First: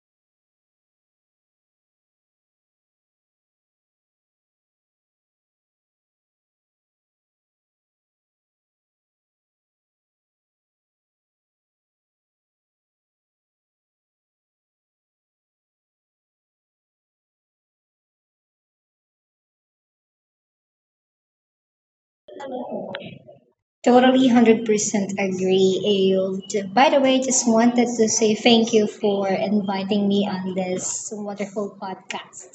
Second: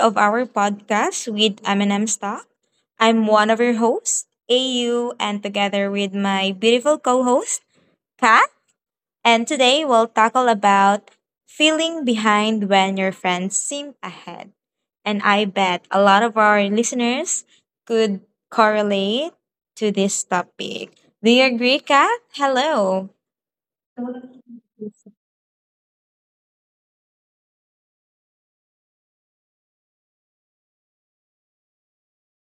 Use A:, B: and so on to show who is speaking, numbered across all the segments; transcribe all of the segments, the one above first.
A: of our podcast with M and M Stock. I'm one of your hosts, AU, and together with my beautiful co-host, Kat. And today we'll tackle about feeling behind when your friends seem ahead. And I bet a lot of our listeners could correlate to this topic. Do you agree, Kat? Hello.
B: Totally 100% agree, Ayub. By the way, just wanted to say thank you for inviting me on this wonderful podcast.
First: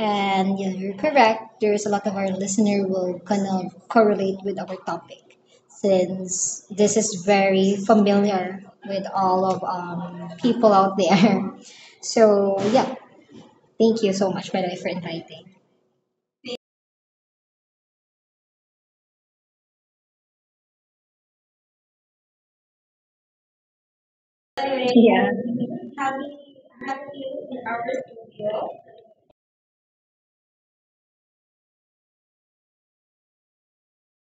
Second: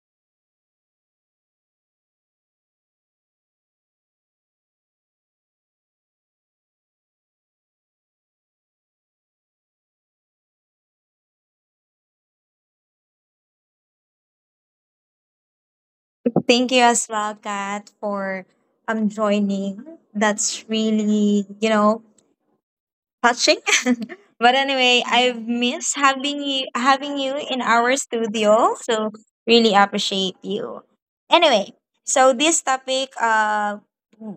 B: And yeah, you're correct, there's a lot of our listener will kind of correlate with our topic since this is very familiar with all of people out there. So yeah, thank you so much, by the way, for inviting.
A: Thank you as well, Kat, for joining. That's really, touching. But anyway,
B: Yeah.
A: I've missed having you in our studio. So really appreciate you. Anyway, so this topic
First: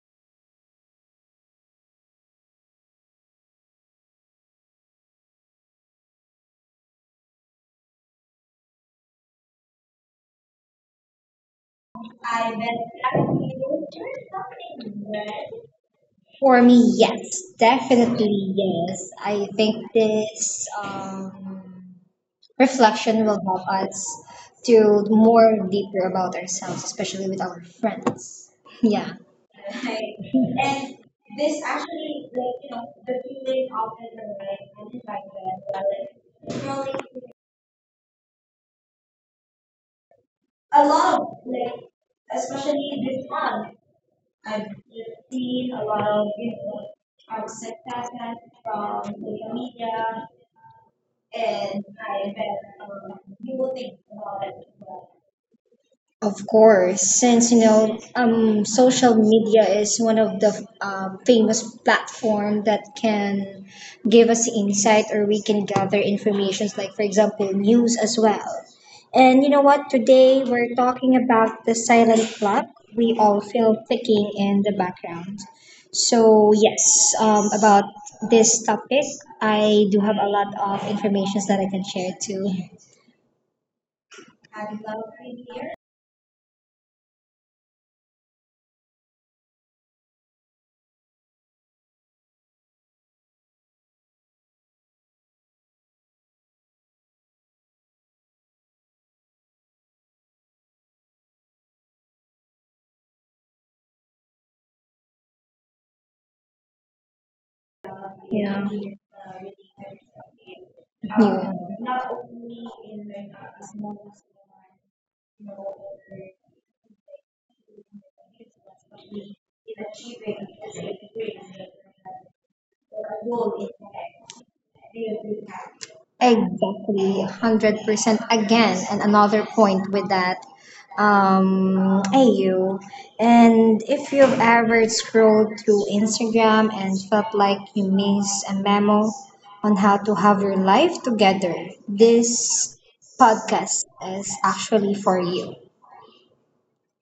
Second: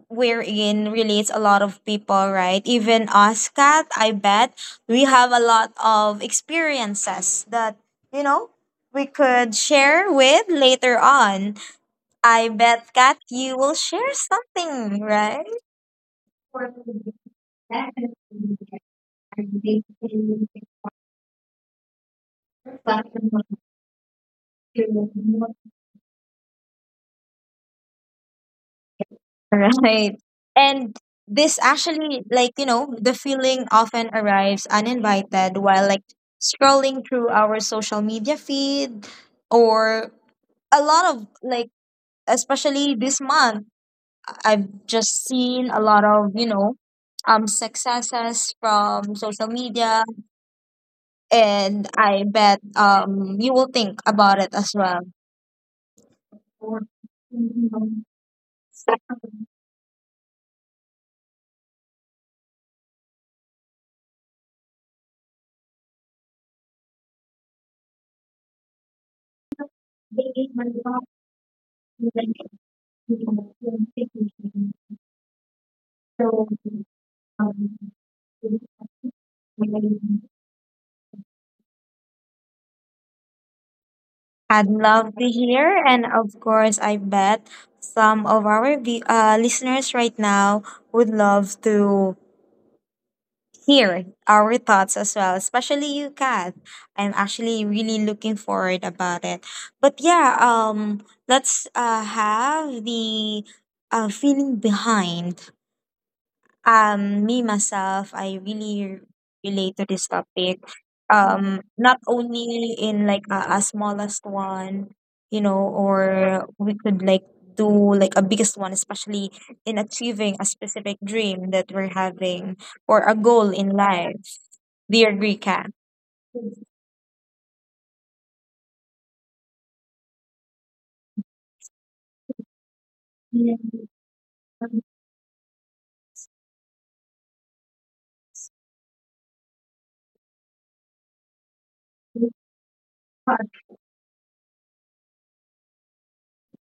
A: we're in relates a lot of people, right? Even us, Kat, I bet we have a lot of experiences that, you know, we could share with later on. I bet Kat, you will share something, right?
B: For me, yes, definitely yes. I think this reflection will help us to more deeper about ourselves, especially with our friends. Yeah.
A: Right. And this actually, like, you know, the feeling often arrives uninvited while, like, scrolling through our social media feed or a lot of, like, especially this month, I've just seen a lot of, successes from social media, and I bet you will think about it as well.
B: Of course, since you know, social media is one of the famous platform that can give us insight, or we can gather informations like, for example, news as well. And you know what? Today we're talking about the silent clock we all feel ticking in the background. So yes, about this topic, I do have a lot of informations that I can share too.
A: I'd love to hear, and of course, I bet some of our listeners right now would love to hear our thoughts as well, especially you, Kat. I'm actually really looking forward about it. But yeah, let's have the feeling behind. Me myself, I
B: Yeah.
A: really relate to this topic.
B: Yeah.
A: Not only in like a smallest one, you know, or we could like do like a biggest one, especially in achieving a specific dream that we're having or a goal in life. Dear recap.
B: Exactly, 100% again, and another point with that, AU. And if you've ever scrolled through Instagram and felt like you miss a memo on how to have your life together, this podcast is actually for you.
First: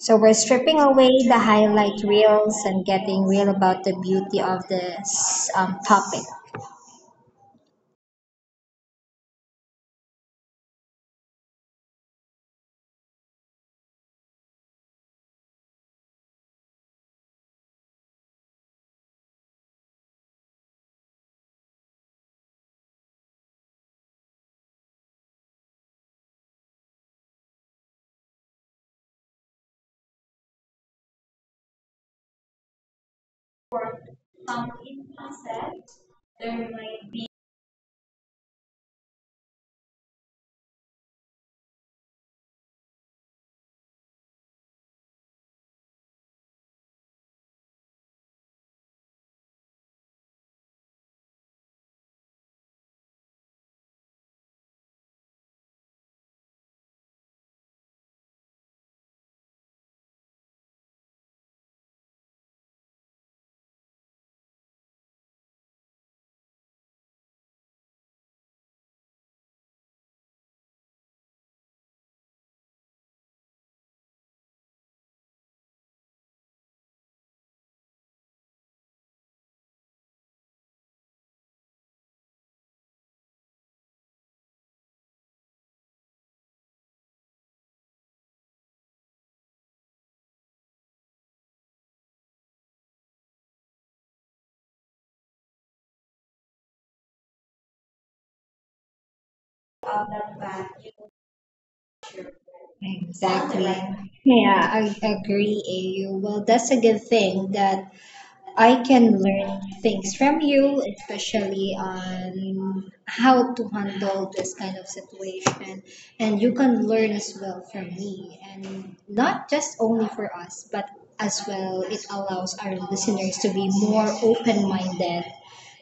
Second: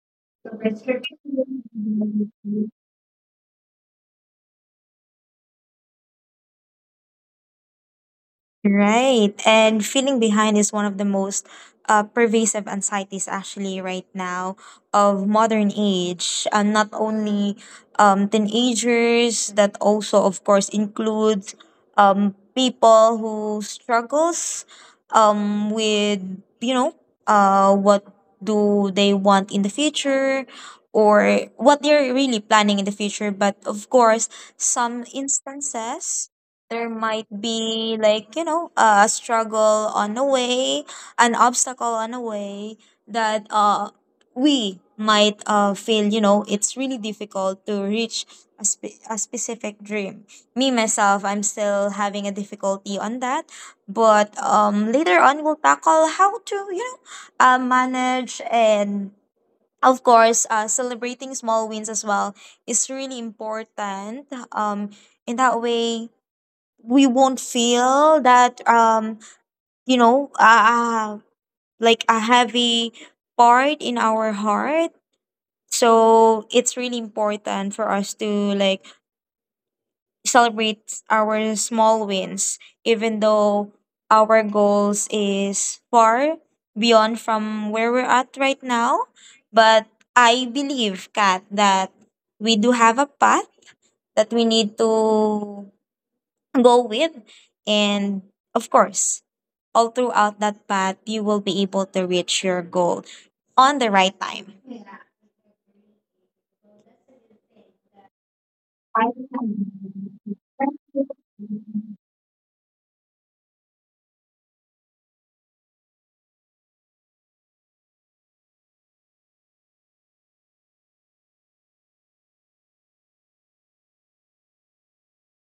B: So we're stripping away the highlight reels and getting real about the beauty of this topic.
A: Right. And feeling behind is one of the most pervasive anxieties actually right now of modern age. Not only teenagers, that also of course includes people who struggles with, you know, what do they want in the future or what they're really planning in the future. But of course, some instances there might be like, you know, a struggle on the way, an obstacle on the way, that we might feel, you know, it's really difficult to reach a specific dream. Me myself, I'm still having a difficulty on that, but later on we'll tackle how to, you know, manage. And of course, celebrating small wins as well is really important. um in that way we won't feel that, you know uh, like a heavy part in our heart. So it's really important for us to like celebrate our small wins, even though our goals is far beyond from where we're at right now. But I believe, Kat, that we do have a path that we need to go with, and of course, all throughout that path, you will be able to reach your goal
B: Exactly.
A: on the right
B: Yeah,
A: time.
B: I agree, AU. Well, that's a good thing that I can learn things from you, especially on how to handle this kind of situation. And you can learn as well from me. And not just only for us, but as well, it allows our listeners to be more open minded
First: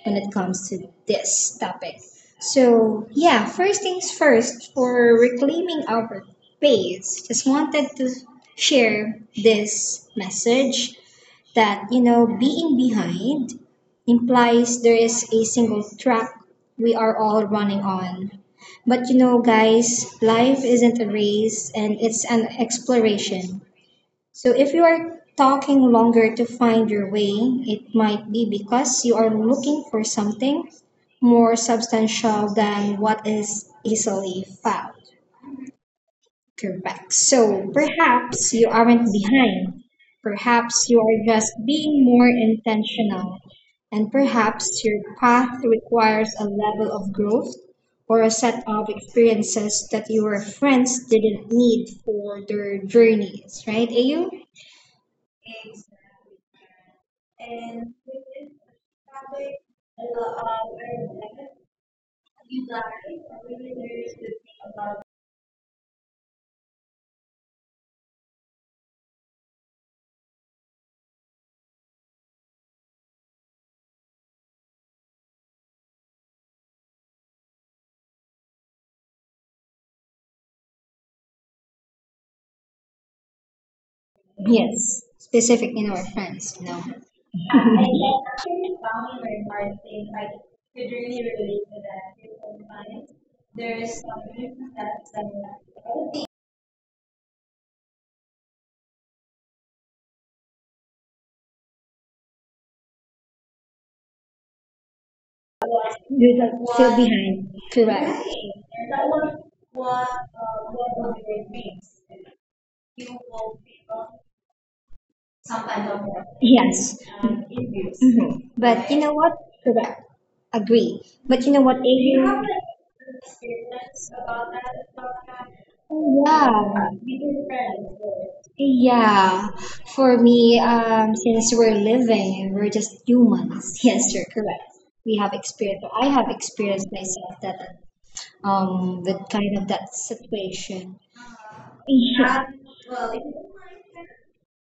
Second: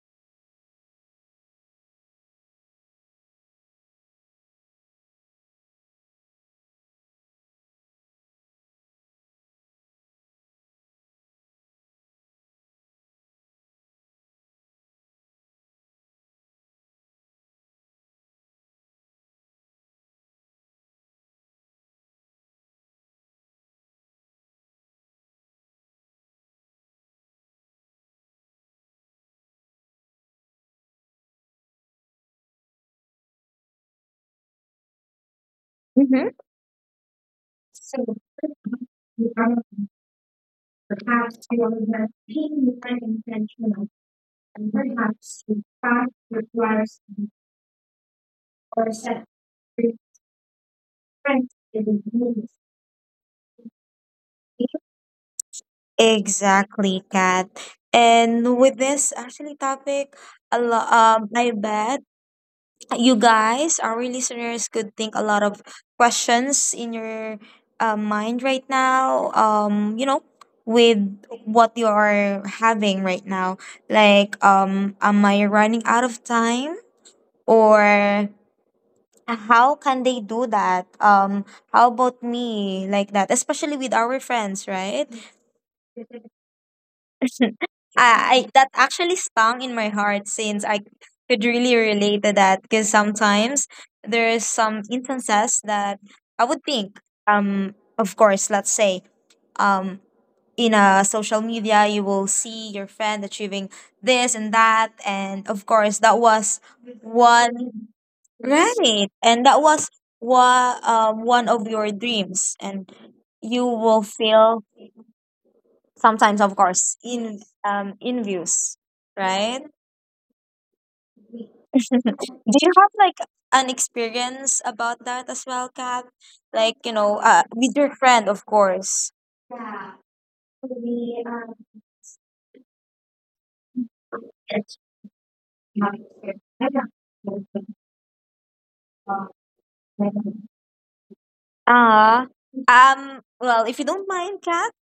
B: when it comes to this topic. So, yeah, first things first, for reclaiming our space, just wanted to share this message that you know being behind implies there is a single track we are all running on, but you know guys, life isn't a race and it's an exploration. So if you are talking longer to find your way, it might be because you are looking for something more substantial than what is easily found.
A: Mhm.
B: Correct. So perhaps you aren't behind. Perhaps you are just being more intentional. And perhaps your path requires a level of growth or a set of experiences that your friends didn't need for their journeys, right, Ayu?
A: Exactly, Kat. And with this actually topic, I bet you guys, our listeners, could think a lot of questions in your mind right now. You know, with what you are having right now, like, am I running out of time, or how can they do that? How about me, like that, especially with our friends, right?
B: Yes. Specific in our friends, you know.
A: I that actually stung in my heart, since I could really relate to that. Because sometimes there is some instances that I would think, of course, let's say, um in a social media you will see your friend achieving this and that, and of course that was
B: You don't feel
A: one,
B: behind. Correct.
A: right? And that was one of your dreams, and you will feel sometimes, of course,
B: Yes.
A: in views,
B: Hmm. But you
A: right?
B: know what? Correct. Agree. But you know what,
A: Do you have
B: Adrian?
A: like an experience about that as well, Kat? Like, you know,
B: Yeah,
A: with your friend, of course.
B: yeah. For me, since we're living and we're just humans, yes, you're correct. We have experience. I have experienced myself that, with kind of that situation.
A: Ah.
B: Yeah,
A: Well, if you don't mind, Kat,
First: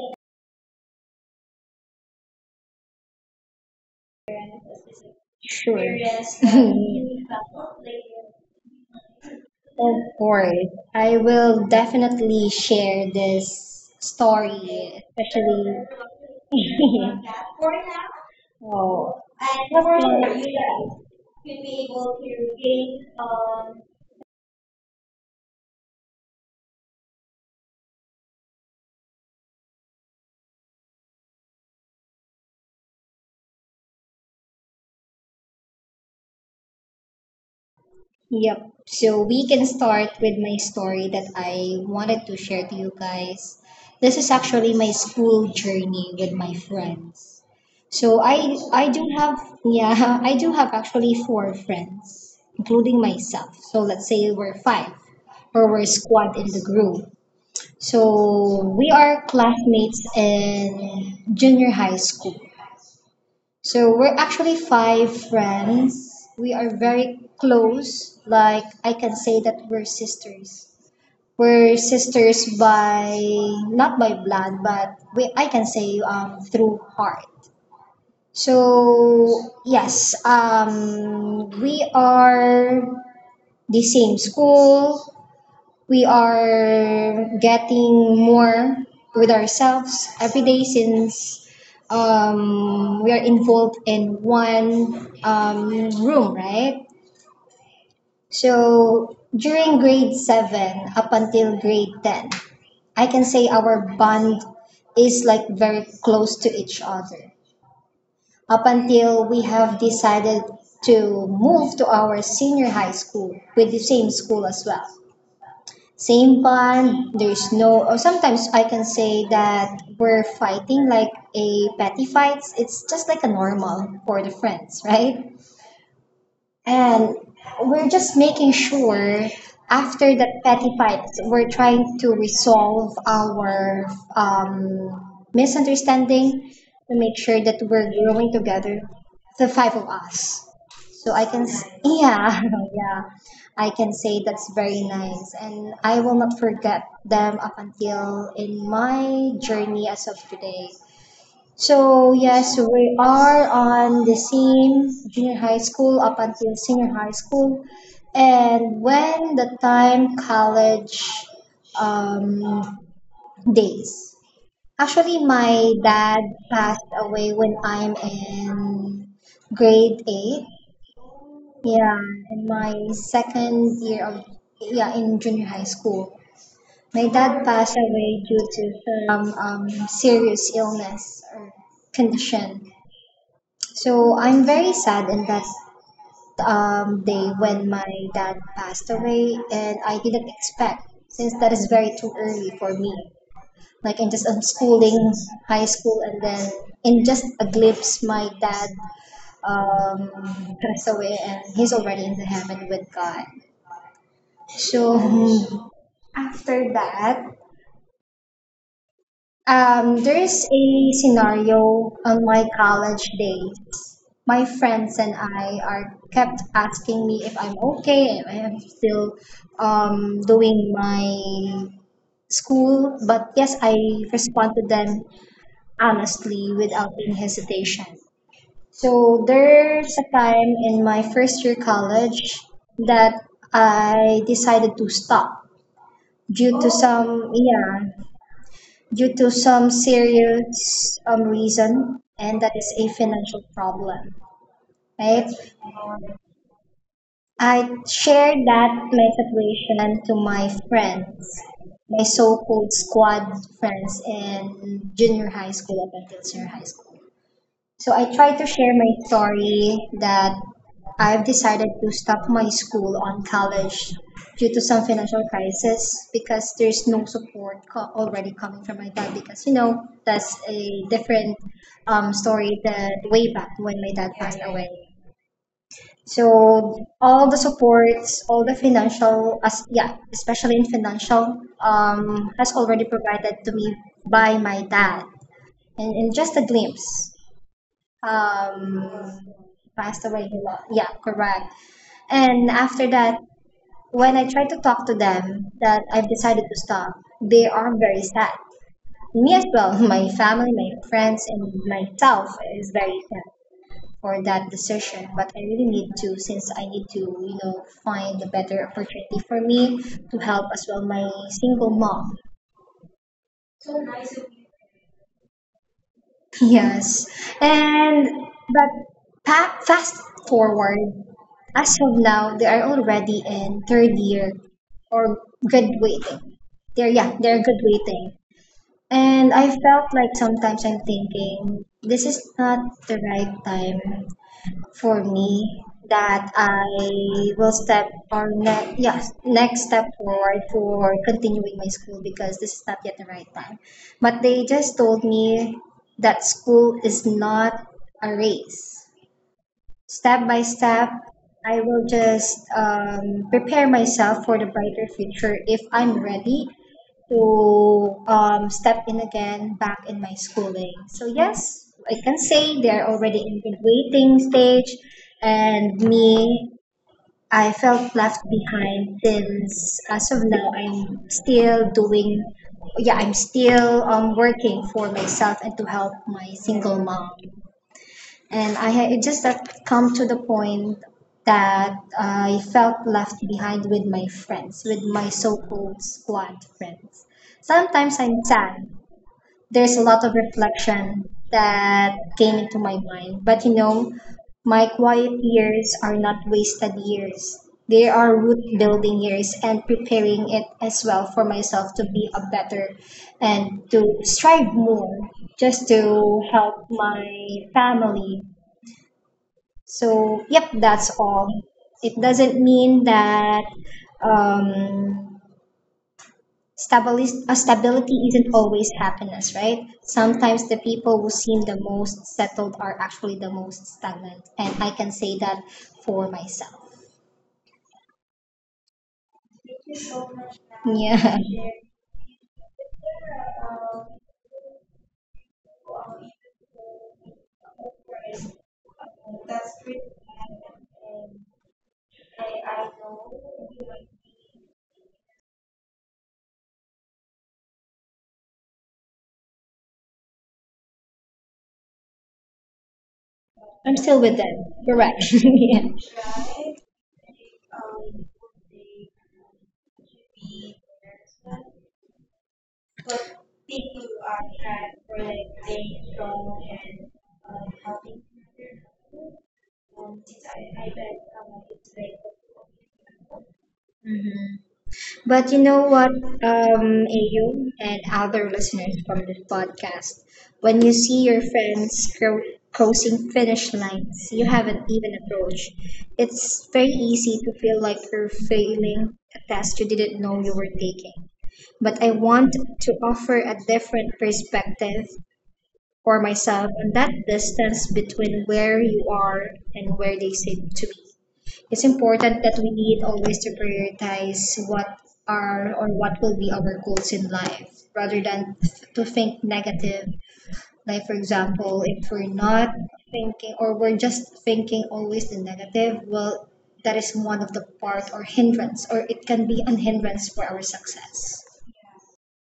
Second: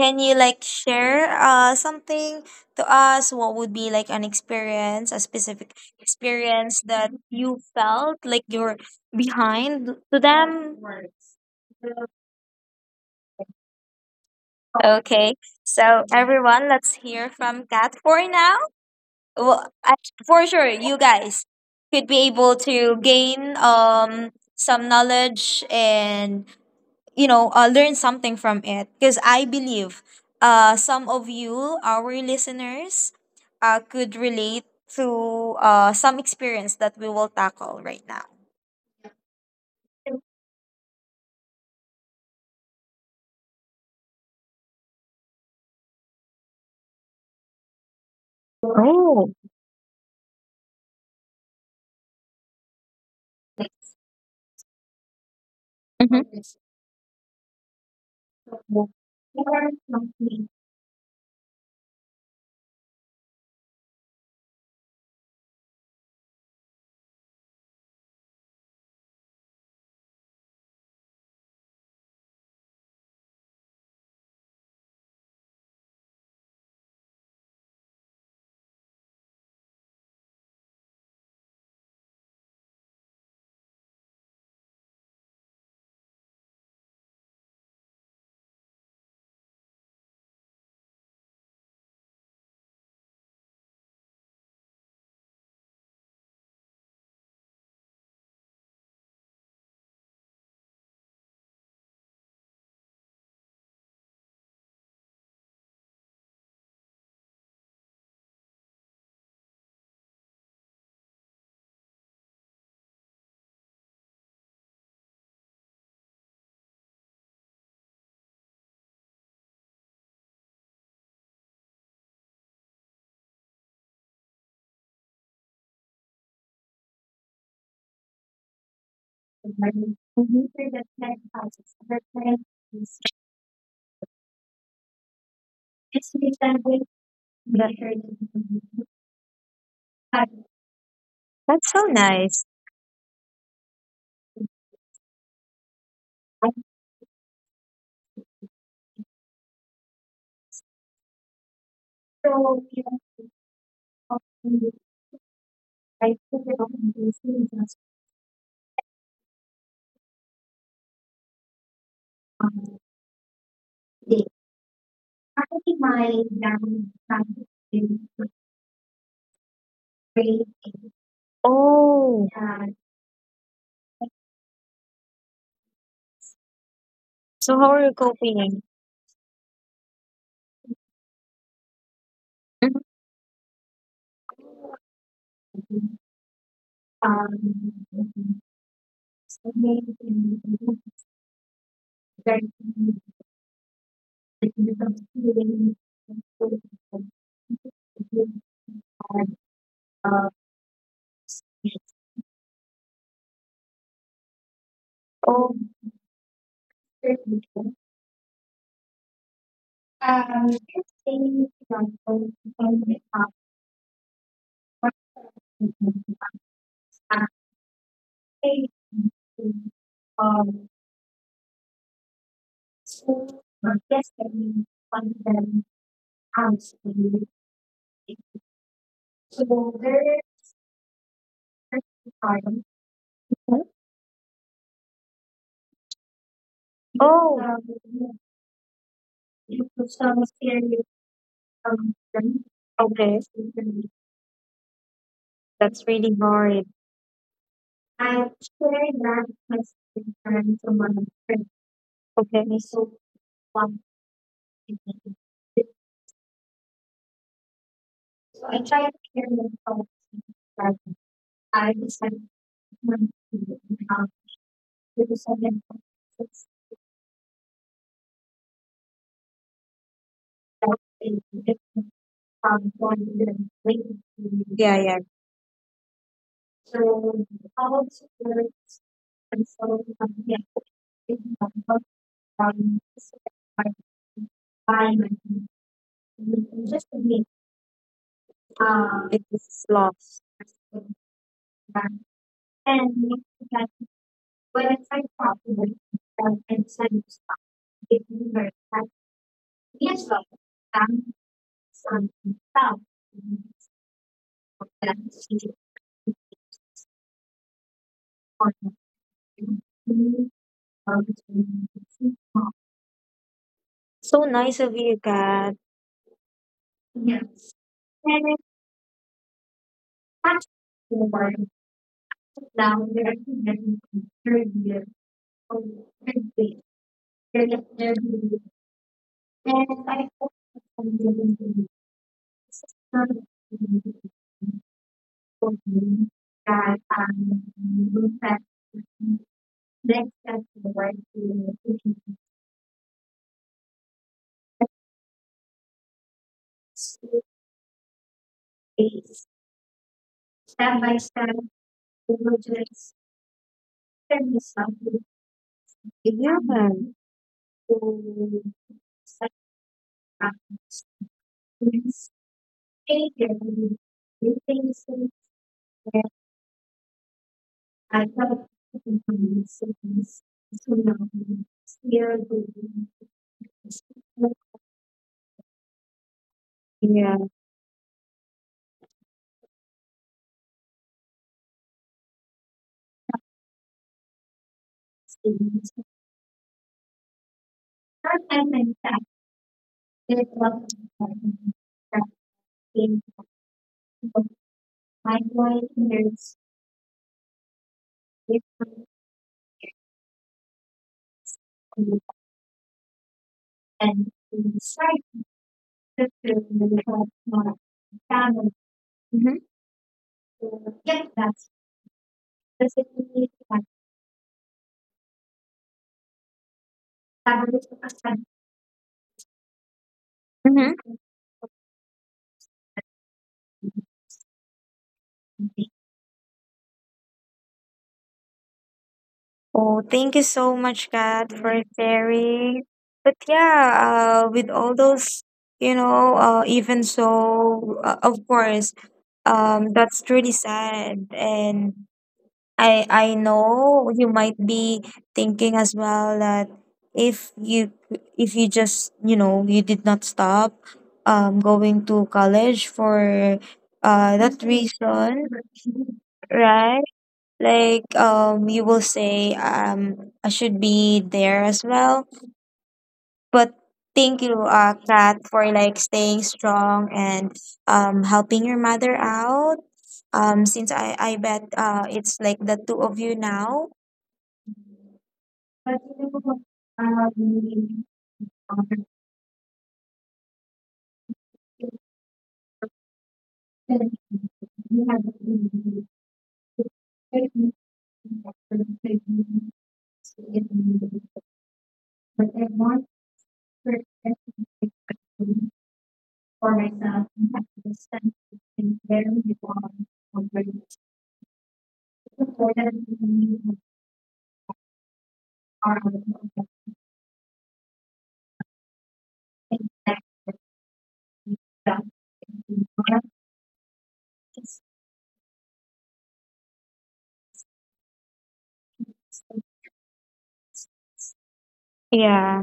A: can you like share something to us? What would be like an experience, a specific
B: sure.
A: experience that you felt like you're behind
B: Of
A: to
B: course,
A: them?
B: I will definitely share this story,
A: Okay,
B: especially.
A: so everyone, let's hear from Kat for now.
B: Oh.
A: Well, I, for sure, you guys could be able to gain some knowledge and, you know, learn something from it, because I believe some of you, our listeners, could relate to some experience that we will tackle right now.
B: Yep. So we can start with my story that I wanted to share to you guys. This is actually my school journey with my friends. So I
A: Oh.
B: do have, yeah, I do have actually four friends, including myself. So let's say we're five or we're
A: Mhm.
B: squad in the group. So we are classmates in junior high school. So we're actually five friends. We are very close. Like I can say that we're sisters. We're sisters by not by blood, but we I can say through heart. So yes, we are the same school, we are getting more with ourselves every day since we are involved in one room, right? So during grade 7 up until grade 10, I can say our bond is like very close to each other. Up until we have decided to move to our senior high school with the same school as well, same bond. There's no, or sometimes I can say that we're fighting like a petty fights. It's just like a normal for the friends, right? And we're just making sure after that
A: Mhm.
B: petty fights, we're trying to resolve our misunderstanding to make sure that we're growing together, the five of us. So I can,
A: That's so nice.
B: yeah, yeah, I can say that's very nice. And I will not forget them up until in my journey as of today. So yes, we are on the same junior high school up until senior high school, and when the time college um, days. Actually,
A: Actually,
B: my
A: my
B: dad
A: dad
B: passed
A: started
B: away when I'm
A: with
B: in grade
A: grade
B: eight.
A: eight,
B: Yeah,
A: oh,
B: in
A: and
B: my second year of yeah in junior high school. My
A: so
B: dad
A: how are
B: passed
A: you
B: away
A: coping?
B: due to some serious illness or condition. So I'm very sad in that
A: Mhm. um,
B: day when my dad passed away, and
A: swimming
B: I didn't
A: and
B: expect, since that is very too
A: very
B: early for me. Like in just
A: technical
B: unschooling, high
A: schooling.
B: school, and then in just a glimpse, my dad
A: Had
B: um,
A: uh,
B: passed away, and he's already in the heaven with God.
A: oh,
B: So after that,
A: certificates. Um,
B: there's
A: it's
B: a
A: been like
B: scenario on my college days. My friends and I are kept asking
A: um,
B: me if I'm okay, if I'm still
A: um,
B: doing my school. But
A: So,
B: yes, I
A: my
B: respond
A: yesterday,
B: to
A: one
B: them
A: of them
B: honestly
A: asked
B: without any
A: me
B: hesitation. So
A: to go
B: there's a
A: there
B: time in my first year
A: at the
B: college
A: time.
B: that I decided to stop due to
A: Oh,
B: some
A: um,
B: yeah due to
A: it
B: some
A: was some serious
B: serious
A: them.
B: reason, and that is a
A: Okay.
B: financial problem, right?
A: That's really hard.
B: I
A: I shared
B: shared that my
A: that
B: situation
A: question
B: to my
A: and to my
B: friends,
A: friend.
B: my
A: Okay. And
B: so-called
A: so
B: squad
A: one
B: friends
A: thing,
B: in junior high school up until senior high school. So I tried
A: so
B: to
A: I
B: share
A: tried to
B: my
A: hear my
B: story
A: thoughts.
B: that
A: But
B: I've
A: I
B: decided to stop
A: decided
B: my
A: not
B: school on
A: to
B: college
A: have
B: due to some
A: to do
B: financial
A: something.
B: crisis because there's no support already coming from my dad because you know that's a different
A: That's
B: story
A: from
B: that way
A: London.
B: back when my dad passed away.
A: Yeah, yeah.
B: So
A: So
B: all the
A: how about
B: supports, all
A: to
B: the financial, as yeah, especially in financial, has already provided to me by my dad, and in just a
A: just to
B: glimpse,
A: make
B: um,
A: it is
B: passed
A: lost.
B: away. Yeah, correct. And after
A: And
B: that,
A: make that
B: when I try to
A: when
B: talk
A: it's
B: to
A: like
B: them
A: possible,
B: that I've
A: that
B: decided to
A: it's like
B: stop, they are very
A: it
B: sad.
A: never that.
B: Me as well,
A: Yes,
B: my
A: well,
B: family, my
A: some
B: friends, and
A: some
B: myself is
A: stuff,
B: very sad for that
A: that
B: decision, but I
A: she
B: really need to since I need to, you know, find a better
A: or,
B: opportunity for me to help as well my single mom.
A: so nice of you, Kat.
B: Yes.
A: Yes.
B: And
A: And it
B: but fast
A: has
B: forward,
A: to be
B: as of now they are
A: now there
B: already in third year
A: years,
B: or graduating, they're yeah they're graduating, and I
A: and
B: felt
A: I
B: like
A: hope
B: sometimes I'm
A: I'm giving you
B: thinking this is not the
A: some
B: right time for me,
A: for me
B: that I
A: that
B: will step
A: will
B: on
A: set
B: yes, next step
A: next step
B: forward
A: in the
B: for
A: right
B: continuing my
A: direction.
B: school because this is not yet the right time. But they just told me that school
A: Let's
B: is
A: do
B: not a race.
A: a
B: Step by
A: step
B: step,
A: by step
B: I will just
A: diligence
B: prepare myself for
A: and
B: the brighter
A: something.
B: future if I'm
A: Yeah.
B: ready
A: So
B: to
A: so
B: step in
A: such
B: again back in my schooling.
A: actions.
B: So, yes, I
A: Please
B: can say they're
A: take
B: already
A: care of
B: in the
A: you.
B: waiting
A: Do
B: stage,
A: things that
B: and me, I
A: I
B: felt left
A: have to
B: behind
A: do. So
B: since
A: please,
B: as of now,
A: so now
B: I'm still
A: here
B: doing,
A: do
B: yeah, I'm
A: it.
B: still working for myself and to help my single
A: Yeah.
B: mom. And I had it just that come to the point that I felt left behind with my friends, with my
A: So
B: so-called squad friends. Sometimes
A: sometimes
B: I'm sad.
A: I'm
B: There's a
A: active
B: lot of
A: love
B: reflection
A: that
B: that came into
A: being
B: my mind. But you know, my
A: my
B: quiet
A: life
B: years
A: there's
B: are not wasted years. They are root
A: different
B: building years and preparing it as well for myself to be a better and
A: and
B: to strive
A: inside
B: more just
A: the film
B: to
A: we
B: help
A: have
B: my
A: my family.
B: family.
A: Mm-hmm.
B: So,
A: So
B: yep,
A: yeah,
B: that's
A: that's
B: all. It doesn't mean
A: basically my
B: that um,
A: family.
B: stability isn't always happiness, right? Sometimes the
A: Mhm.
B: people who seem the most settled are actually the most stagnant, and I can say that for myself.
A: Oh, thank you so much,
B: Yeah,
A: Kat, for sharing. But yeah, with all those, you know, even so, of course, that's really sad. And I know you might be thinking as well that if you, if you just, you know, you did not stop going to college for
B: I'm still with
A: that
B: them. You're right.
A: reason,
B: Yeah.
A: right? Like, you will say, I should be there as well. But thank you, Kat, for like staying strong and helping your mother out. Since I bet it's like the two of you now.
B: But you know what, AU and other listeners from this podcast, when you see your friends crossing
A: But
B: finish lines you haven't even
A: um,
B: approached, it's very easy to feel like you're failing a test you didn't know you were taking. But I want to offer a different perspective for
A: for
B: myself on that
A: myself and have the
B: distance
A: sense
B: between
A: of
B: where you
A: very
B: are
A: belong
B: and where they
A: or
B: seem
A: great.
B: to be. It's important that
A: For
B: we
A: that is
B: need
A: the
B: always
A: meaning
B: to
A: of
B: prioritize what are
A: our
B: or what will be
A: love.
B: our goals in life rather than to think
A: Thank God
B: negative.
A: for
B: Like, for
A: you,
B: example,
A: God,
B: if we're
A: and
B: not
A: you.
B: thinking or we're just thinking always the negative, well, that is one of the part or hindrance, or it can be an hindrance for our success.
A: Yeah,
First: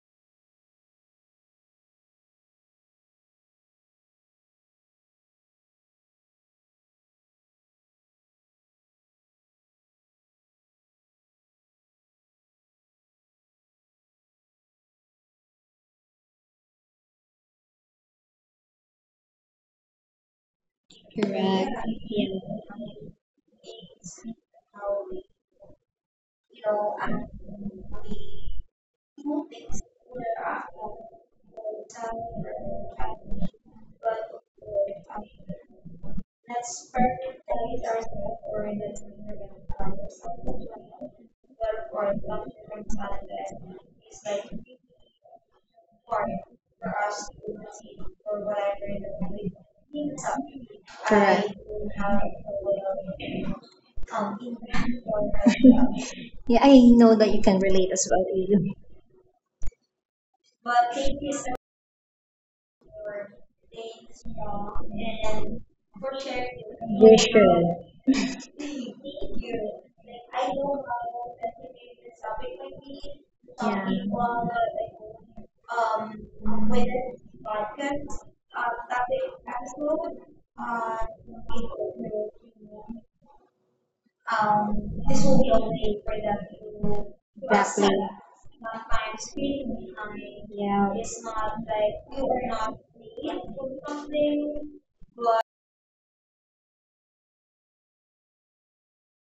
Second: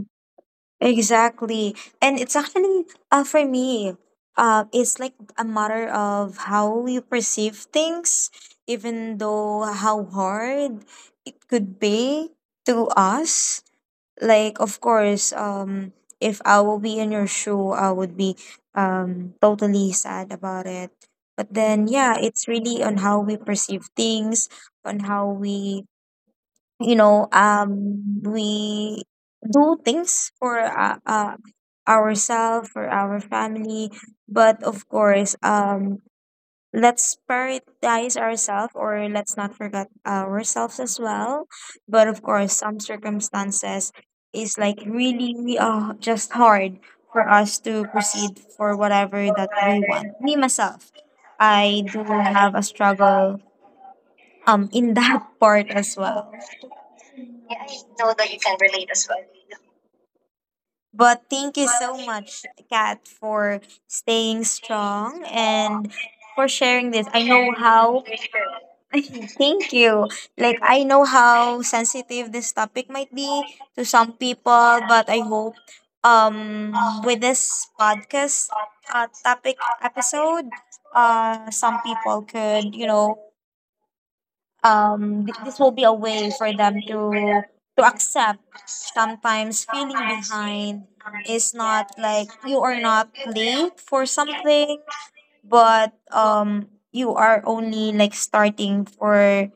A: exactly. And it's actually for me, it's like a matter of how you perceive things, even though how hard it could be to us. Like of course, if I will be in your shoe, I would be totally sad about it. But then
B: Correct.
A: yeah, it's really on how we perceive things, on how we, you know, we do things for ourselves, for our family. But of course, let's prioritize ourselves or let's not forget ourselves as well. But of course, some circumstances is like really just hard for us to proceed for whatever that we want. Me myself, I do have a struggle in that part as well.
B: Yeah, I know that you can relate as well.
A: But thank you so much, Kat, for staying strong and for sharing this. I know how
B: Yeah.
A: thank you. Like, I know how sensitive this topic might be to some
B: Exactly.
A: people, but I
B: Yeah.
A: hope um with this podcast topic episode, some people could, you know, this will be a way for them to accept sometimes feeling behind is not like you are not late for something, but you are only like starting for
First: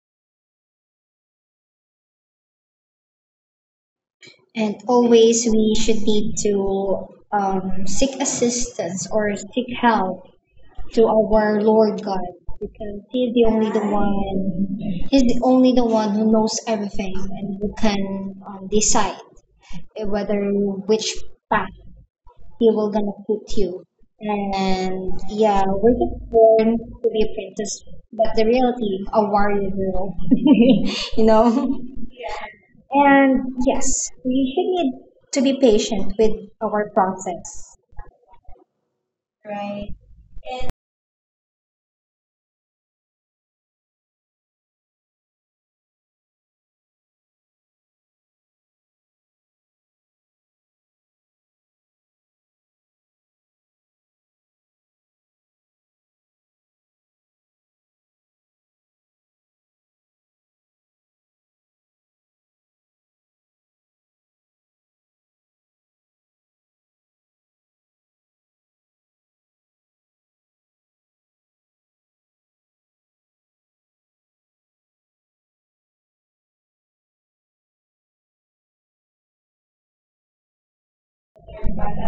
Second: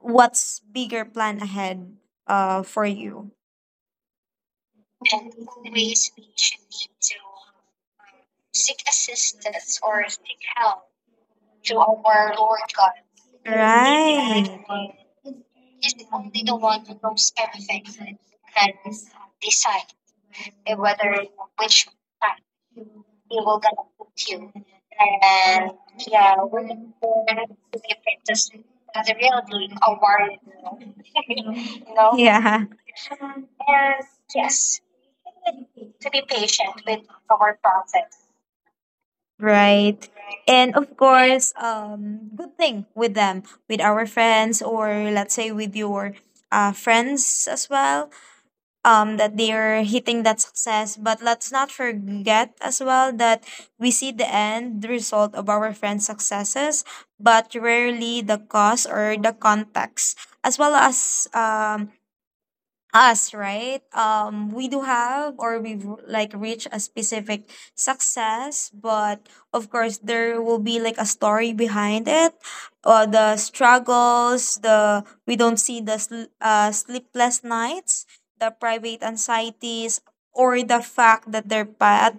A: what's bigger plan ahead for you?
B: And
A: And
B: always we should
A: always we
B: need to
A: should need to
B: seek
A: seek
B: assistance or seek
A: assistance or
B: help
A: seek help
B: to our
A: to
B: Lord God
A: our Lord God.
B: because He's the
A: He's the
B: only the
A: right
B: one
A: one.
B: He's the only the
A: He's the
B: one who
A: only
B: knows
A: the one who
B: everything
A: knows
B: and who
A: everything and
B: can
A: can
B: decide
A: decide
B: eh, whether which
A: whether
B: path
A: which path
B: he will gonna
A: we
B: put
A: were
B: you.
A: gonna put you.
B: And yeah,
A: And
B: we're just
A: yeah, we
B: born to be
A: we're
B: a
A: there to
B: princess,
A: be
B: but the
A: apprentice
B: reality,
A: as a
B: a
A: real
B: warrior
A: deal, a
B: girl,
A: warrior,
B: you know.
A: you know? Yeah. And
B: And yes, we should
A: yes,
B: need to be
A: to
B: patient
A: be
B: with
A: patient
B: our
A: with our
B: process.
A: process. Right. And of course, good thing with them, with our friends, or let's say with your friends as well, that they're hitting that success. But let's not forget as well that we see the end result of our friends successes, but rarely the cause or the context, as well as us, right? We do have or we've like reached a specific success, but of course there will be like a story behind it, the struggles, the, we don't see the sleepless nights, the private anxieties, or the fact that their path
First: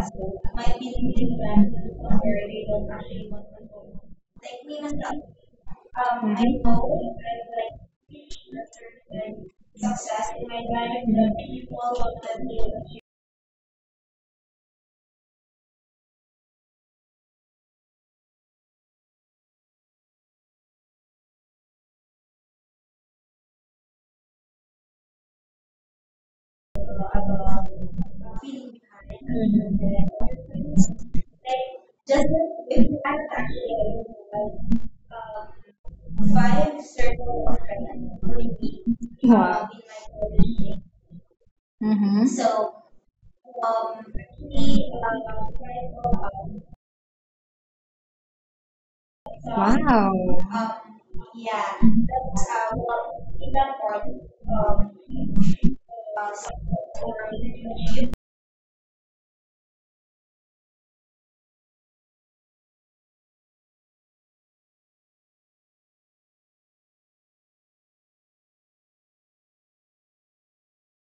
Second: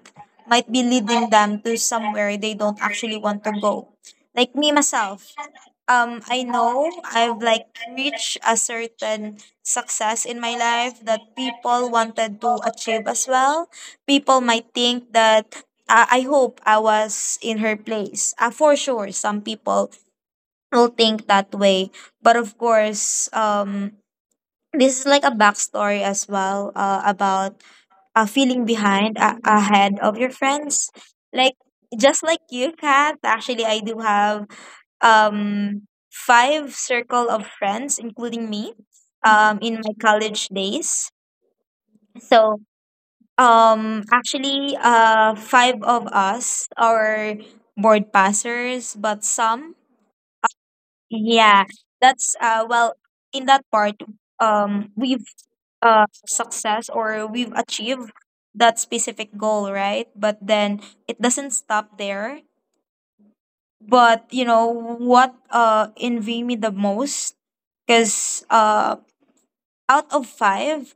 A: might be leading them to somewhere they don't actually want to go. Like me myself, I know I've like reached a certain success in my life that people wanted to achieve as well. People might think that, I hope I was in her place. For sure, some people will think that way, but of course, this is like a backstory as well about feeling behind ahead of your friends, like. Just like you, Kat, actually, I do have um five circle of friends including me
B: Wow.
A: in my college days
B: Mm-hmm.
A: so actually five of us are board passers but some
B: Wow.
A: yeah, that's, in that part we've success or we've achieved that specific goal, right? But then it doesn't stop there. But you know what envy me the most, because out of five,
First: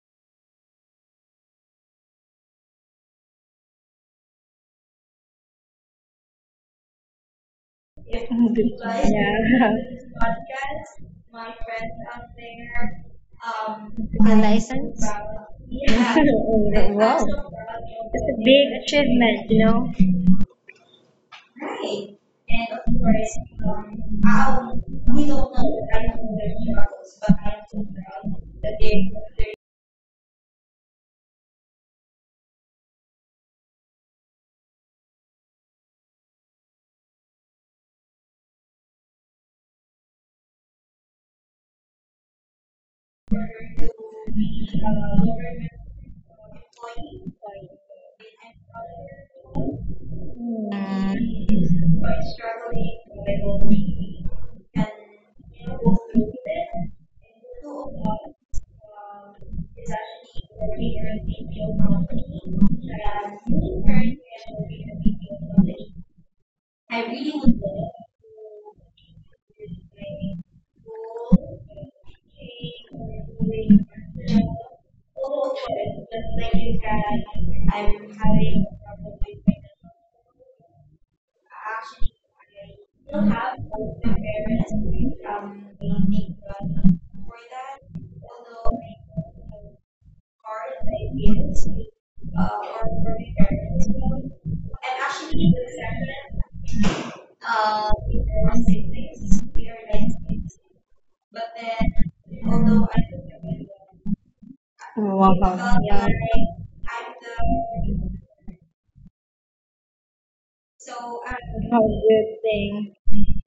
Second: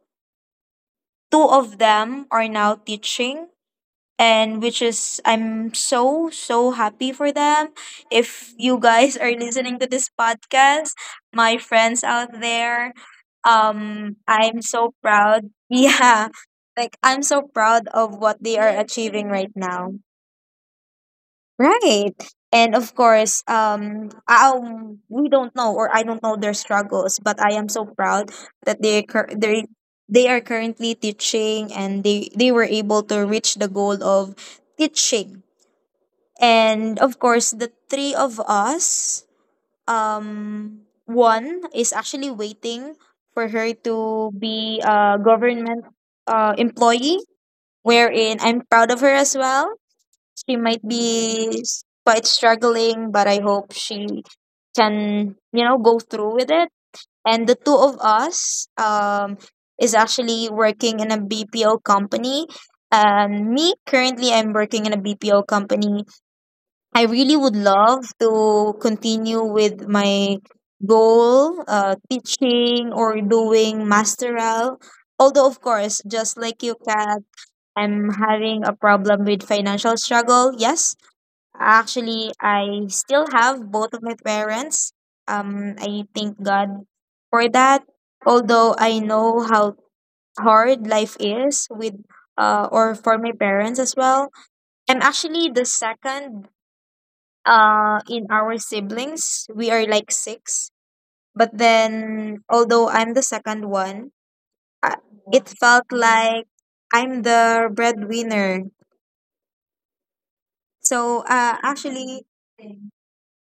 A: two of them are now teaching, and which is I'm so so happy for them. If you guys are listening to this podcast, my friends out there, I'm so
B: License.
A: proud yeah, like
B: Oh,
A: I'm so
B: am.
A: proud of what
B: It's a the
A: they are
B: big
A: achieving right
B: achievement, you
A: now.
B: know.
A: Right. And of course, we don't know, or I don't know their struggles, but I am so proud that they are currently teaching and they were able to reach the goal of teaching. And of course, the three of us, one is actually waiting for her to be a government employee, wherein I'm proud of her as well. She might be quite struggling, but I hope she can, you know, go through with it. And the two of us is actually working in a BPO company. And me, currently, I'm working in a BPO company. I really would love to continue with my goal, teaching or doing masteral. Although, of course, just like you, Kat, I'm having a problem with financial struggle. Yes, actually, I still have both of my parents. I thank God for that. Although I know how hard life is with or for my parents as well. I'm actually the second in our siblings. We are like six. But then although I'm the second one, uh,
B: Oh, I
A: it felt
B: wow.
A: like I'm the breadwinner. So
B: How
A: actually,
B: good thing.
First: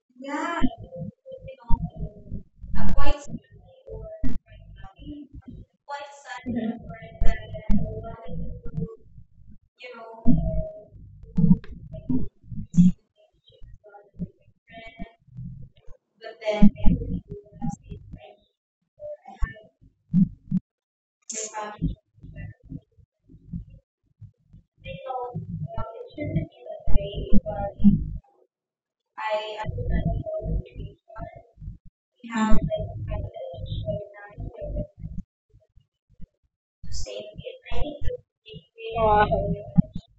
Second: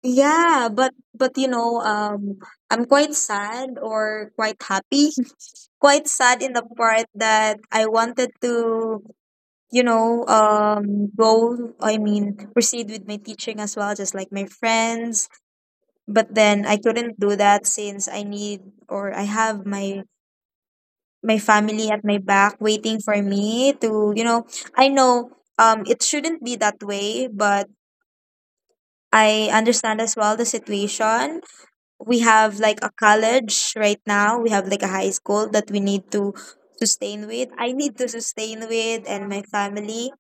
A: yeah, but you know, I'm quite sad or quite happy. Quite sad in the part that I wanted to, go. I mean, proceed with my teaching as well, just like my friends. But then I couldn't do that since I need or I have my family at my back waiting for me to, you know, I know, it shouldn't be that way, but I understand as well the situation. We have like a college right now. We have like a high school that we need to sustain with. I need to sustain with and my family.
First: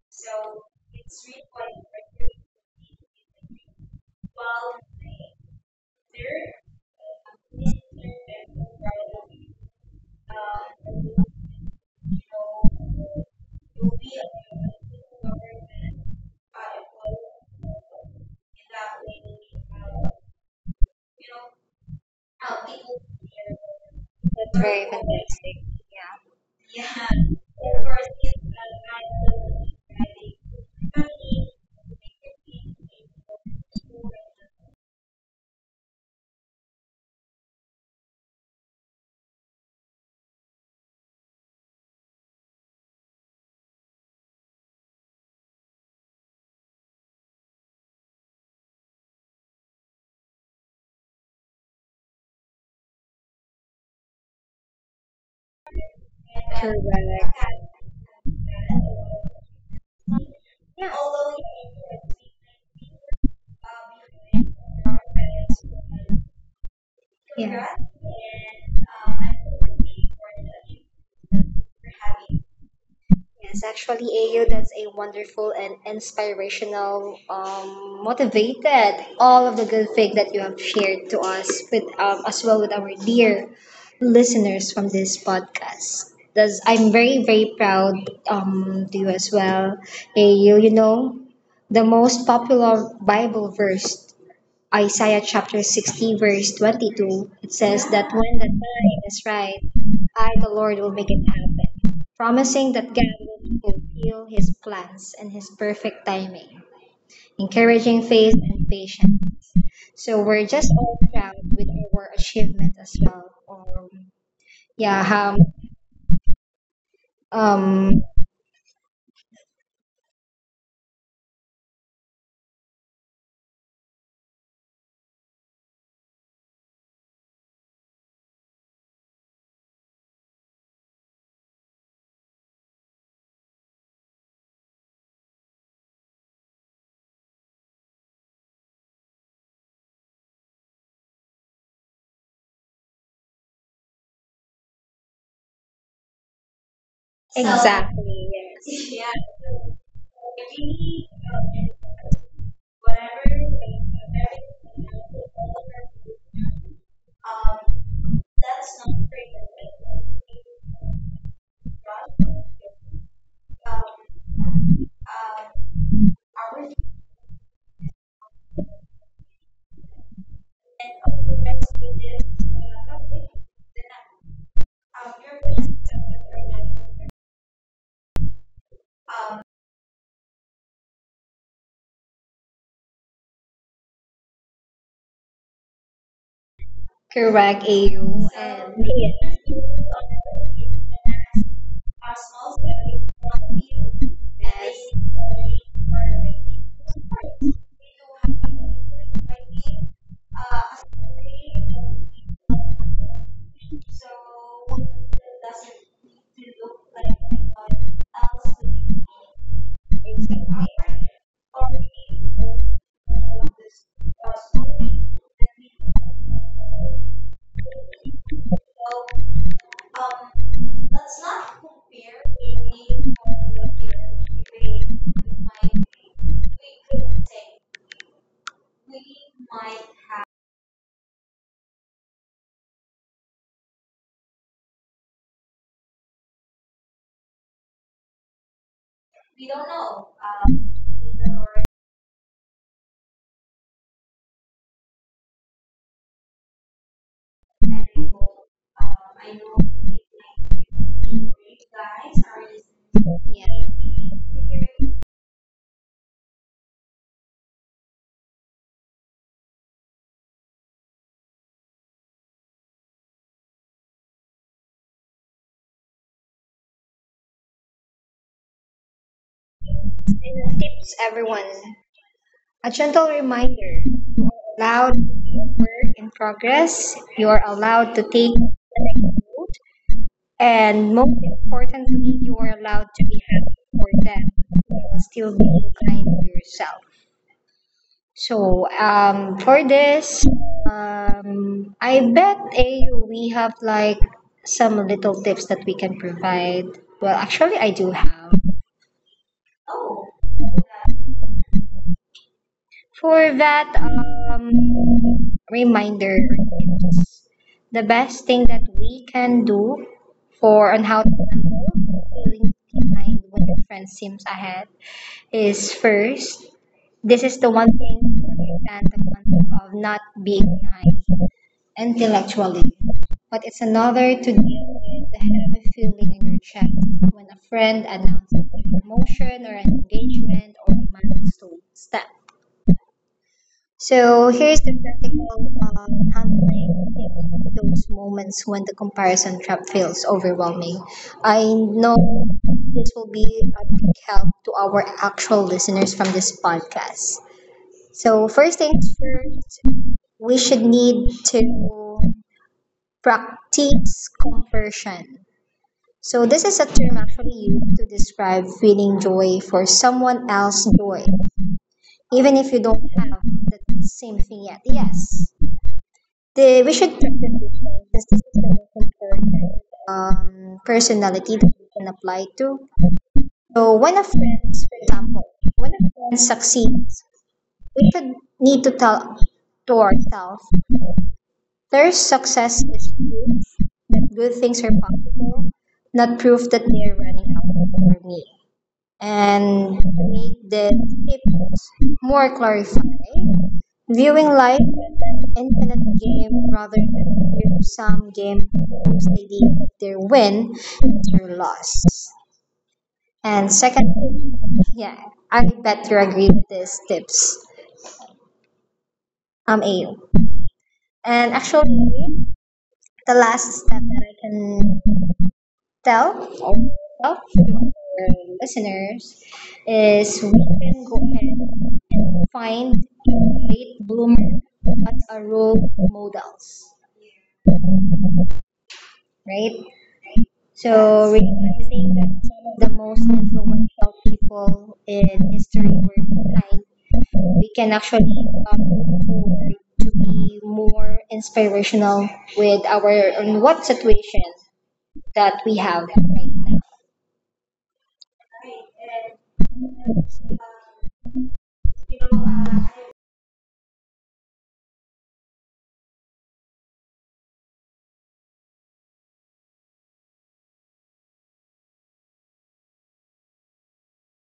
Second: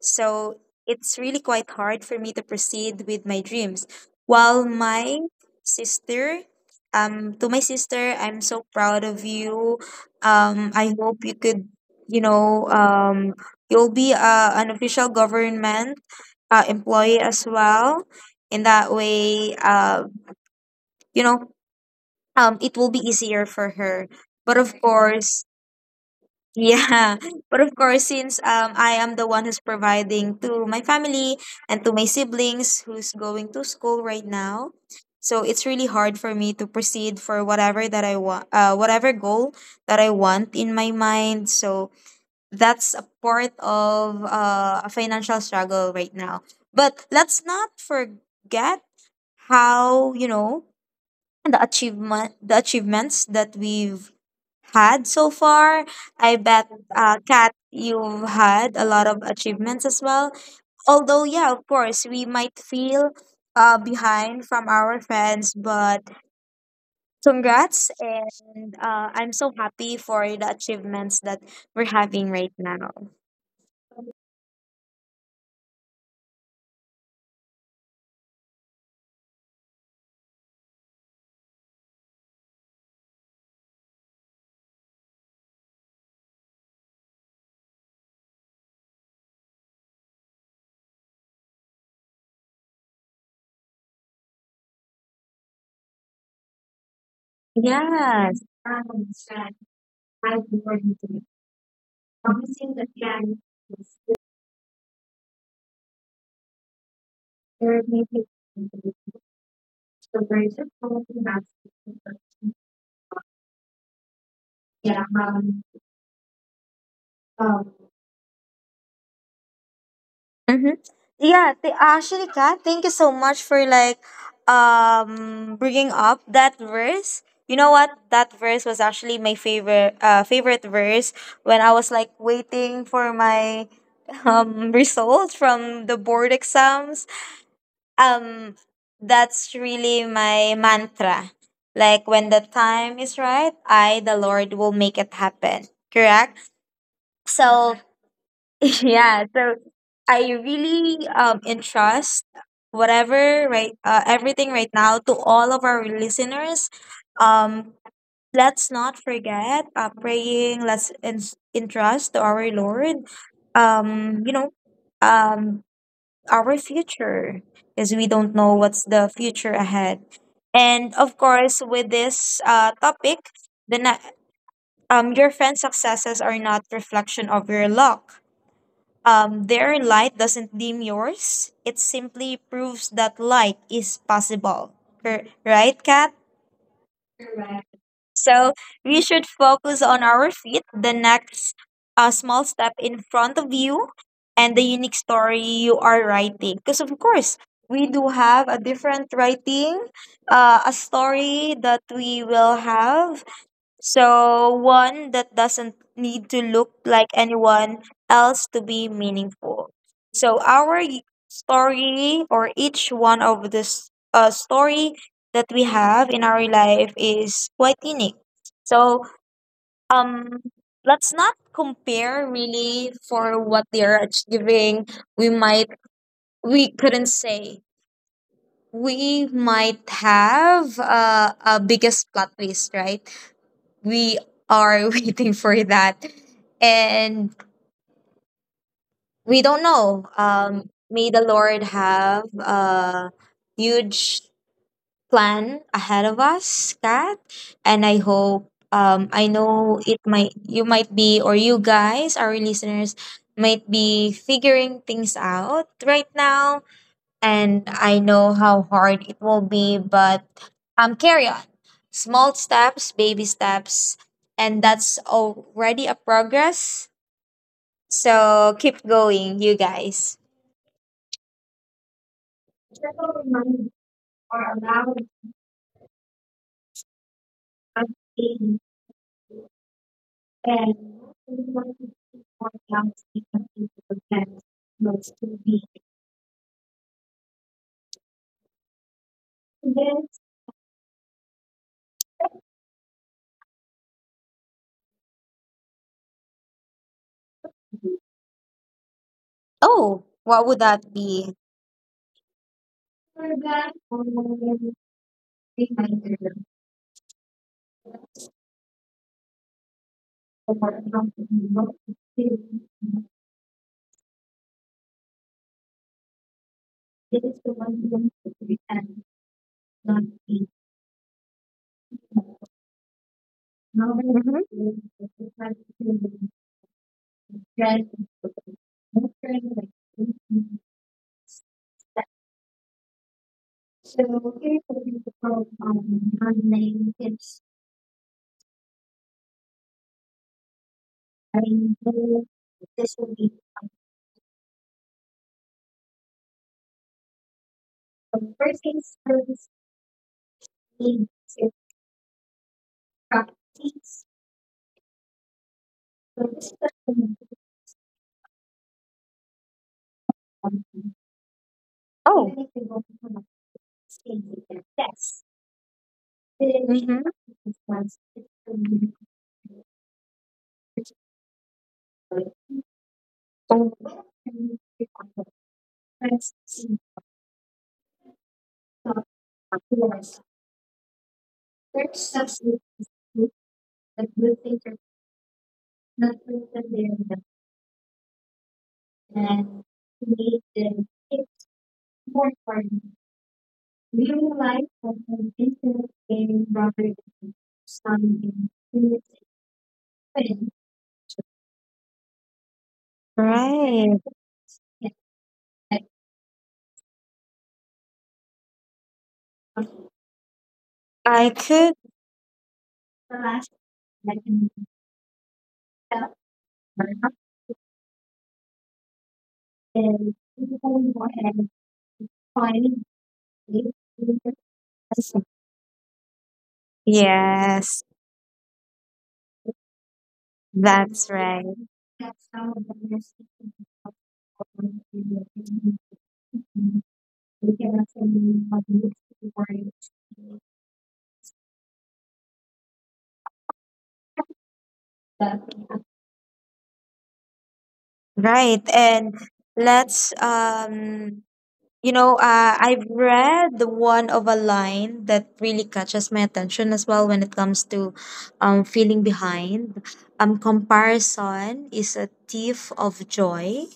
A: So it's really quite hard for me to proceed with my dreams. While my sister, to my sister, I'm so proud of you. I hope you could, you know, um, you'll be an official government employee as well. In that way, you know, it will be easier for her, but of course, yeah, but of course, since I am the one who's providing to my family and to my siblings who's going to school right now, so it's really hard for me to proceed for whatever that I want, whatever goal that I want in my mind. So that's a part of a financial struggle right now. But let's not forget how, you know, the achievements that we've had so far. I bet, Kat, you've had a lot of achievements as well. Although, yeah, of course, we might feel behind from our friends, but congrats. And I'm so happy for the achievements that we're having right now.
B: Yes, actually, AU, that's a wonderful and inspirational, motivated, all of the good thing that you have shared to us with, as well with our dear listeners from this podcast. Thus, I'm very, very proud to you as well, AU. You know, the most popular Bible verse Isaiah chapter 60, verse 22, it says that when
A: Yes.
B: the time is right, I, the Lord, will make it happen, promising that God will fulfill his plans and his perfect timing, encouraging faith and patience. So we're just all proud with our achievement as well. Yeah, um, um
A: Mm-hmm. Yeah, The actually, Kat, thank you so much for like bringing up that verse. You know what? That verse was actually my favorite verse when I was like waiting for my results from the board exams. Um, that's really my mantra. Like when the time is right, I, the Lord, will make it happen. Correct. So
B: exactly, yes.
A: yeah, so I really entrust whatever right everything right now to all of our listeners. Um, let's not forget praying. Entrust to our Lord. Um, you know, um, our future, because we don't know what's the future ahead. And of course, with this topic, the na- your friend's successes are not reflection of your luck, their light doesn't dim yours. It simply proves that light is possible. Right, Kat?
B: Correct, AU. So-
A: So
B: And
A: we should
B: yes.
A: focus on our feet, the next small step in front of you, and the unique story you are writing. Because, of course, we do have a different writing, a story that we will have, so one that doesn't need to look like anyone else to be meaningful. So, story or each one of this story that we have in our life is quite unique. So, um, let's not compare really for what they are achieving. We might, we couldn't say. We might have a biggest plot twist, right? We are waiting for that, and we don't know, may the Lord have a huge plan ahead of us, Kat. And I hope, I know it might, you might be, or you guys, our listeners, might be figuring things out right now, and I know how hard it will be, but carry on. Small steps, baby steps, and that's already a progress. So keep going, you guys.
B: tips, everyone. A gentle reminder, you are allowed to be a work in progress, you are allowed to take note, and most importantly, you are allowed to be happy for them while still being kind to yourself. So, for this, I bet AU, we have like some little tips that we can provide. Well, actually, I do have.
A: Oh, what would that be?
B: For that um, reminder or tips, the best thing that we can do for on how to handle feeling behind when your friend seems ahead is first, this is
A: It
B: the
A: is
B: one
A: the
B: thing
A: one
B: to
A: who is
B: understand the
A: and
B: concept of not
A: not
B: being
A: be.
B: behind intellectually, but it's another
A: Now
B: to deal with
A: when,
B: the heavy feeling in your
A: mm-hmm,
B: chest when a friend announces a promotion or an engagement or a milestone step.
A: so
B: So here's the
A: here's what we
B: practical
A: propose on
B: handling
A: non
B: in
A: tips.
B: those moments when the comparison trap feels overwhelming. I
A: I mean,
B: know this will
A: this
B: be
A: will be
B: a big help to our actual listeners from this podcast. So
A: the
B: first
A: first
B: things
A: thing
B: first,
A: service
B: we should need
A: needs
B: to
A: is
B: practice
A: properties.
B: compersion. So
A: So
B: this is
A: this
B: a
A: is the
B: term actually used to describe feeling joy for someone else's joy,
A: something.
B: even
A: Oh.
B: if you
A: Even if they
B: don't
A: won't
B: have
A: come up to
B: the same
A: stage
B: thing yet.
A: with their
B: Yes,
A: best,
B: they, we should
A: they,
B: definitely change the system
A: mm-hmm,
B: compared to personality that we can apply to.
A: should,
B: So
A: right.
B: when a friend, for example, when a friend succeeds, we should need to tell to ourselves their success is proof that good things are possible, not proof that they are running out for me. And to make the tips more clarified, viewing life as an infinite game rather than a zero-sum game becomes a deal with their win is your loss. And secondly, yeah, I bet you agree with these tips. Ayo. And
A: I could,
B: actually, the last step that I can tell or tell to our listeners is we can go ahead and find late bloomer as a role models,
A: yes.
B: right? So
A: That's right.
B: realizing that
A: Right.
B: some of the most influential people in history were blind, we can actually look forward to be more inspirational with our on what situation that we have right now.
A: And let's you know, I've read the one of a line that really catches my attention as well when it comes to feeling behind. Comparison is a thief of joy,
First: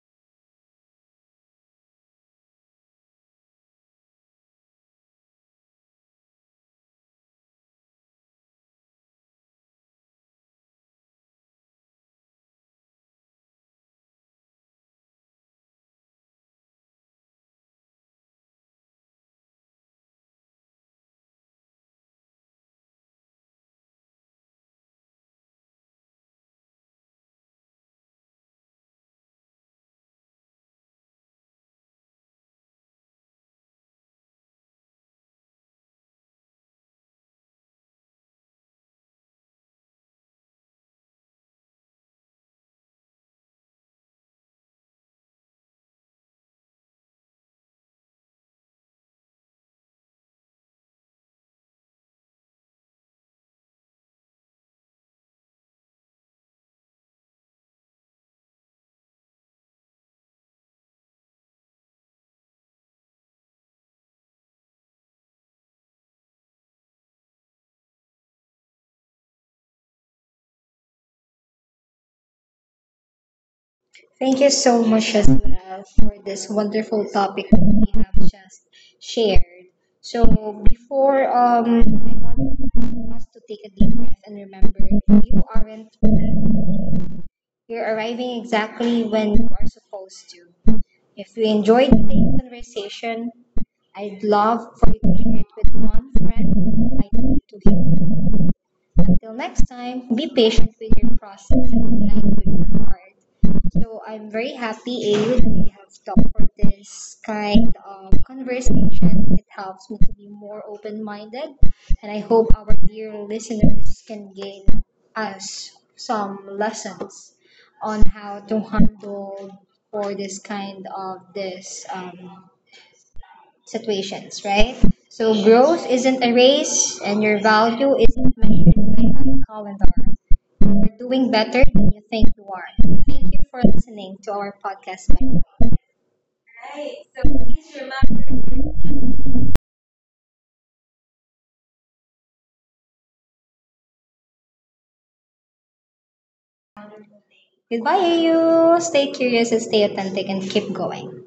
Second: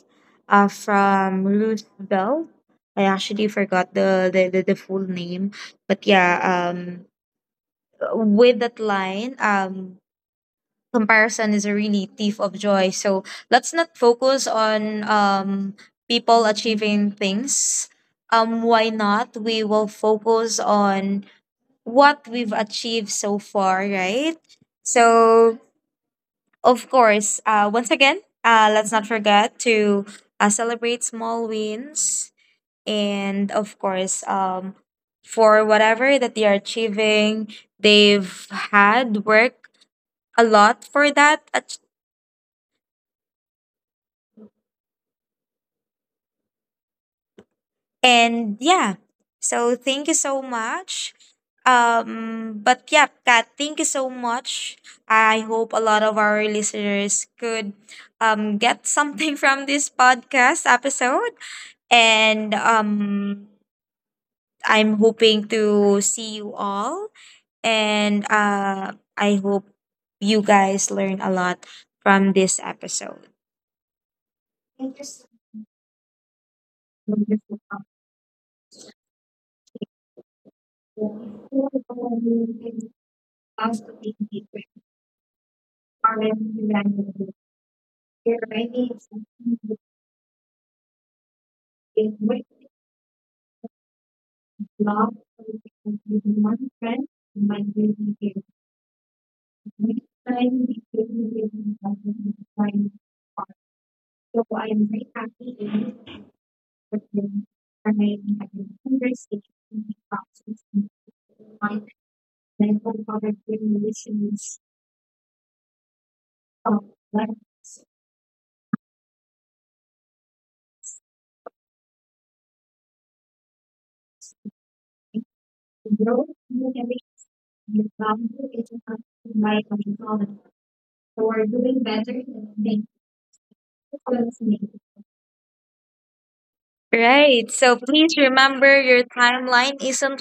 A: from Ruth Bell. I actually forgot the full name. But yeah, with that line, comparison is a really thief of joy. So let's not focus on people achieving things. Why not? We will focus on what we've achieved so far, right? So, of course, once again, let's not forget to celebrate small wins. And of course, for whatever that they are achieving, they've had work a lot for that. And yeah, so thank you so much. But yeah, Kat, thank you so much. I hope a lot of our listeners could get something from this podcast episode. And I'm hoping to see you all, and I hope you guys learn a lot from this episode.
B: Thank you so much
A: Thank
B: as
A: you
B: well for this wonderful topic that
A: so
B: we have just shared. So before I want us to take a deep
A: much.
B: breath and remember you aren't
A: Foreign
B: alone.
A: languages.
B: You're arriving
A: There are
B: exactly
A: many
B: when you are
A: exceptions which
B: supposed to. If you enjoyed today's
A: give with
B: conversation, I'd love for you to
A: law
B: share it with one friend
A: with
B: who
A: one
B: might
A: friend
B: need to
A: migrating
B: hear.
A: is
B: Until next time, be
A: which
B: patient
A: time
B: with
A: the
B: your process
A: presentation
B: and
A: of
B: kind with
A: the
B: your heart.
A: time are.
B: So I'm very
A: So
B: happy, A,
A: I'm very
B: that we
A: happy
B: have
A: in
B: talked
A: this
B: for this kind
A: person,
B: of
A: and I have a
B: conversation. It
A: conversation
B: helps me to
A: in the
B: be more
A: process, and
B: open-minded,
A: I
B: and I hope our dear
A: thankful for the good
B: listeners can gain
A: relations
B: us some
A: of
B: lessons
A: life.
B: on how to handle for this kind of this situations, right? So growth isn't
A: The
B: a
A: growth in
B: race,
A: the
B: and
A: area,
B: your
A: is
B: value
A: the
B: isn't measured
A: value
B: by
A: is not
B: a calendar.
A: by control.
B: You're doing better
A: So we're
B: than you
A: doing
B: think you
A: better
B: are.
A: than the
B: Thank you for listening to our podcast,
A: people.
B: by the
A: Right.
B: way.
A: So please remember your timeline isn't
B: Goodbye, AU. Stay curious and stay authentic, and keep going.